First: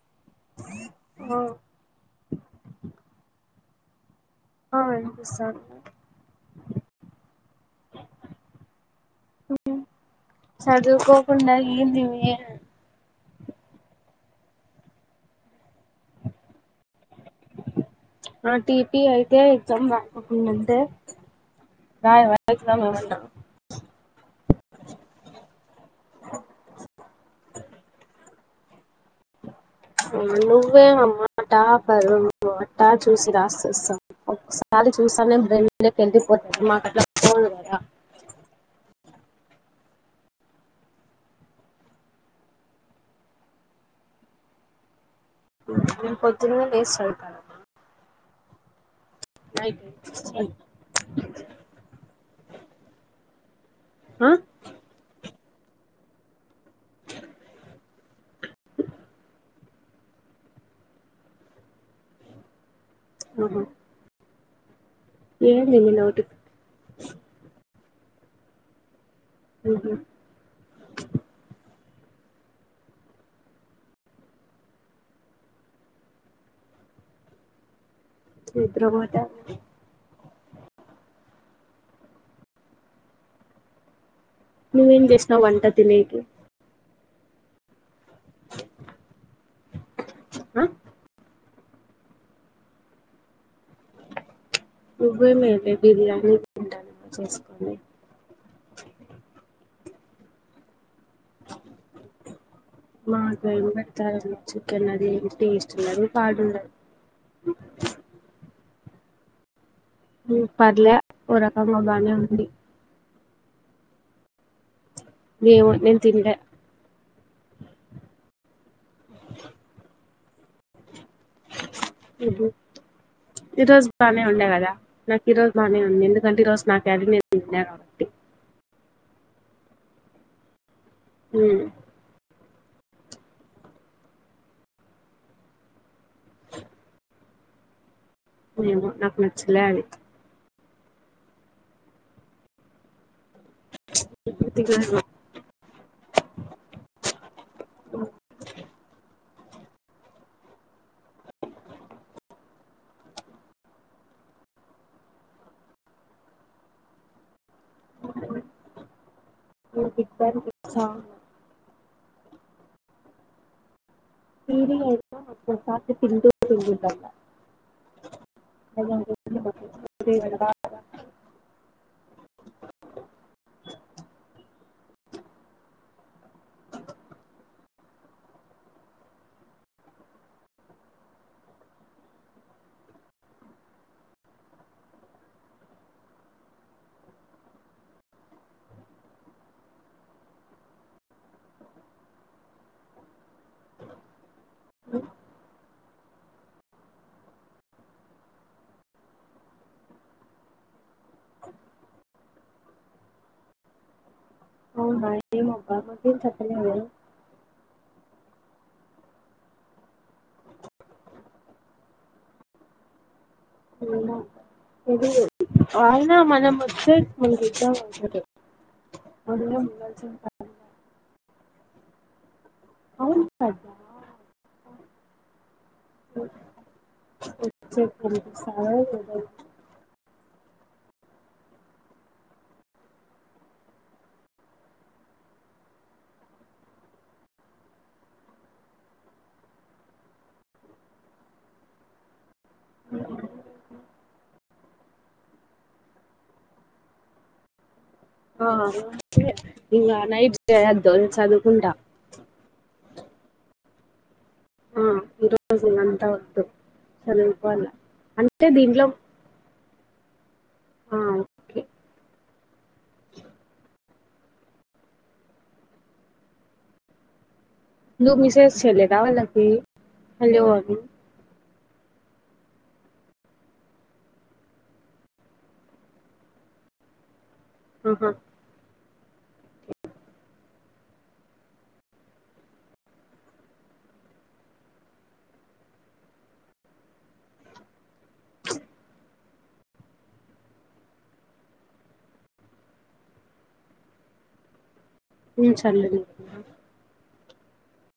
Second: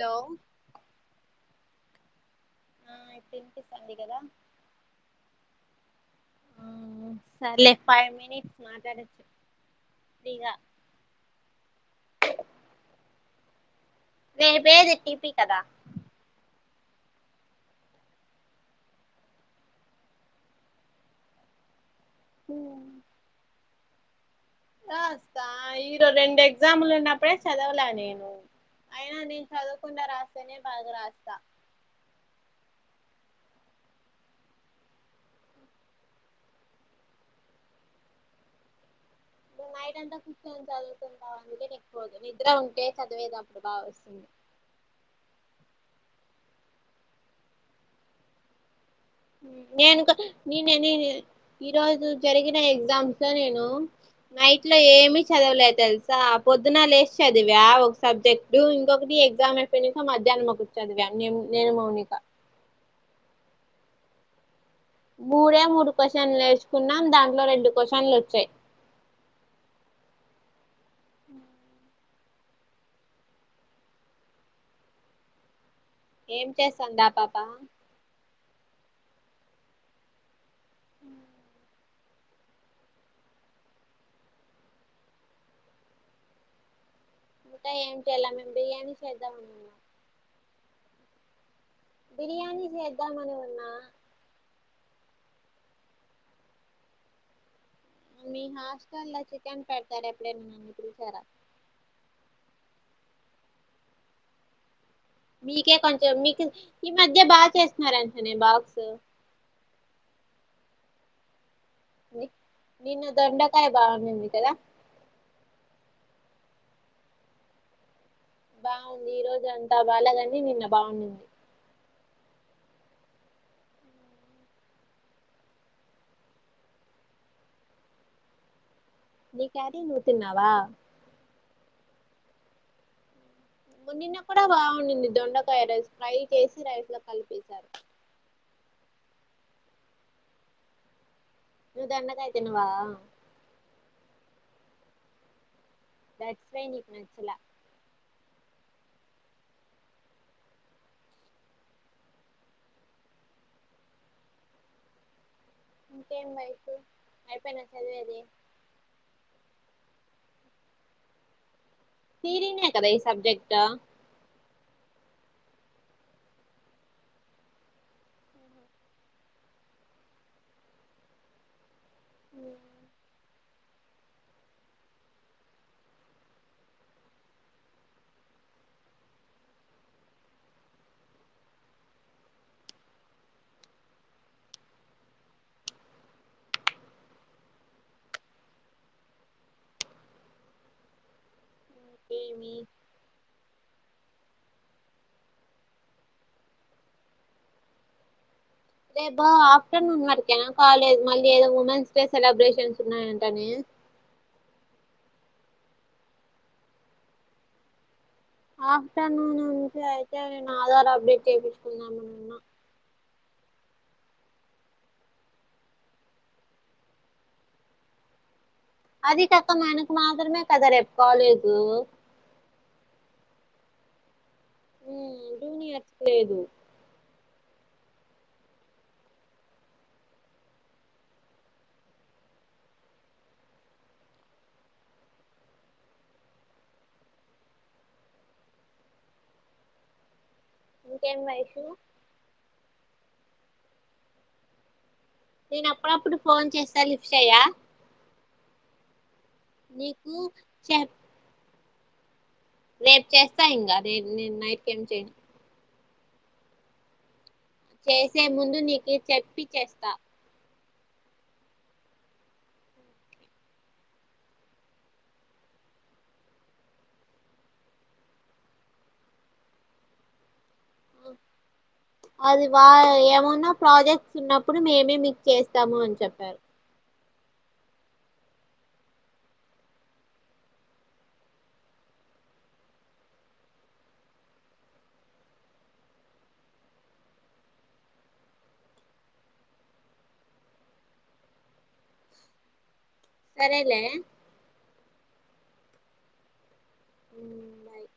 Hello ఆయి తంత సందిడి కదా ఆ హిస్తాన్ సరలే ఫైవ్ మట్స్ మాట్లాడుచ్చ చదువుకోకుడాగిందిమి వేరు పేరు తి టిపి కదా ఆ టీపి అయితే ఎగ్జామ్ బతుందంటే నా వయసరమా ఏమన్నా రాస్తా ఈరో రెండు ఎగ్జాములు ఉన్నప్పుడే చదవలే నేను అయినా నేను చదవకుండా రాస్తేనే నువ్వే బాగా అమ్మా రాస్తా టాపరు టా చూసి రాసి అస్తా ఒసారి చూస్తా నే బ్రెన్ లోకి వెళ్ళిపోతాది మాకు అట్లా పోదు కదా బ బయటంతా కూర్చని చదువుతుంటావు అందుకే నీకు పోదు నిద్ర ఉంటే చదివేది అప్పుడు బాగా వస్తుంది [inaudible] నేను పొద్దున్నే లేచి చదువుతానమ్మ నేను క నేనే నేను ఈరోజు జరిగిన ఎగ్జామ్స్ లో నేను ఆ నైట్ లో ఏమి చదవలేదు తెలుసా పొద్దున లేచి చదివా ఒక సబ్జెక్ట్టు ఇంకొకటి ఎగ్జామ్ అయిపోయినాక మద్ జన్మకుర్చోదు వ్యామ్యం నేను మౌనిక ఆహా మూడే ఏంది నీ మూడు నోటి క్వశ్చన్లు నేర్చుకున్నాం దాంట్లో రెండు క్వశ్చన్లు వచ్చాయి. అహ ఏం చేస్తాందా ఆ పాప నిద్రపోతాంది నువ్వేం చేసినవ్ వంట తినెకి వంట ఏం చేయాలే మేము బిర్యానీ చేద్దాం అని ఉన్నాం ఆ బిర్యానీ చేద్దామని ఉన్నా నువ్వే మేదే బిర్యానీ ఉండాల చేసుకోని మీ హాస్టల్ లో చికెన్ పెడతారు ఎప్పుడైనా నన్ను పిలిసారా మాక ఏం పెడతారో నువ్ చెప్ కని అదేమీ మీకే టేస్ట్ ఉండదు కొంచెం పాడు మీకు ఉండదు ఈ మధ్య బాగా చేస్తున్నారంటనే బాక్స్ ఉ పర్లే ఓ రకంగా బానే ఉంది నిన్న దొండకాయ బాగోండింది కదా నేను తినలే బాగుంది ఈ రోజు అంతా బాలేగాని నిన్న బాగునింది ఊహు ఈ రోజు బానే ఉండే కదా నాకు ఈ రోజు బానే ఉంది ఎందుకంటే ఈ రోజు నా క్యారీ నేను తిన్నా కాబట్టి నీ క్యారీ నువ్వు తిన్నావా ఊ మొ నిన్న కూడా బాగుండింది దొండకాయ రైస్ ఫ్రై చేసి రైస్ లో కలిపేసారు ఏమో నాకు నచ్చలే అది నువ్వు దొండకాయ తినవా ప్చ్ తినను దట్స్ వై నీకు నచ్చల ఇకేం బయిసు అయిపోయినా చదివేది నాకు బిగ్బెని పిస్తంది తీరినే కదా ఈ సబ్జెక్టు తీరి కాదు కదా మొత్తం సబ్జెక్టు [unintelligible] యా ఐతేమి ఉ రేపు ఆఫ్టర్నూన్ వరకేనా కాలేజ్ మళ్ళీ ఏదో ఉమెన్స్ డే సెలబ్రేషన్స్ ఉన్నాయంటనే అవునా ఏమబ్బ మాకు ఏం చెప్పలేదే ఆఫటర్నూన్ ఉంటే అయితే నేను ఆధార్ అప్డేట్ చేపిచ్చుకుందామనుకున్నా. వాయినా మన మచ్చ ఉ [unintelligible] అది కాకా మనకు మాత్రమే పని కదా రేపు కాలేజు అవును అదా [unintelligible] లేదు [unintelligible] ఈకేం వైషూ అ నేను అప్పుడప్పుడు ఫోన్ చేస్త లెఫ్చేయా ఆ ఇగా నీకు నైట్ చెప్ చేయదు చదువుకుంటా రేపు చేస్తా ఇంకా నే నేను నైట్ కి ఏం ఆ చేయాను [unintelligible] చేసే అంటే ముందు దీంట్లో నీకి చెప్పి చేస్తా ఆ ఓకే నువ్వు మి స్ జ్ చేలేదా వాళ్లకి హలో అని అది వా ఏమన్నా ప్రాజెక్ట్స్ ఉన్నప్పుడు మేమే మీకు చేస్తాము అని చెప్పారు. ఆహా సరేలే [unintelligible] ఉ బాయ్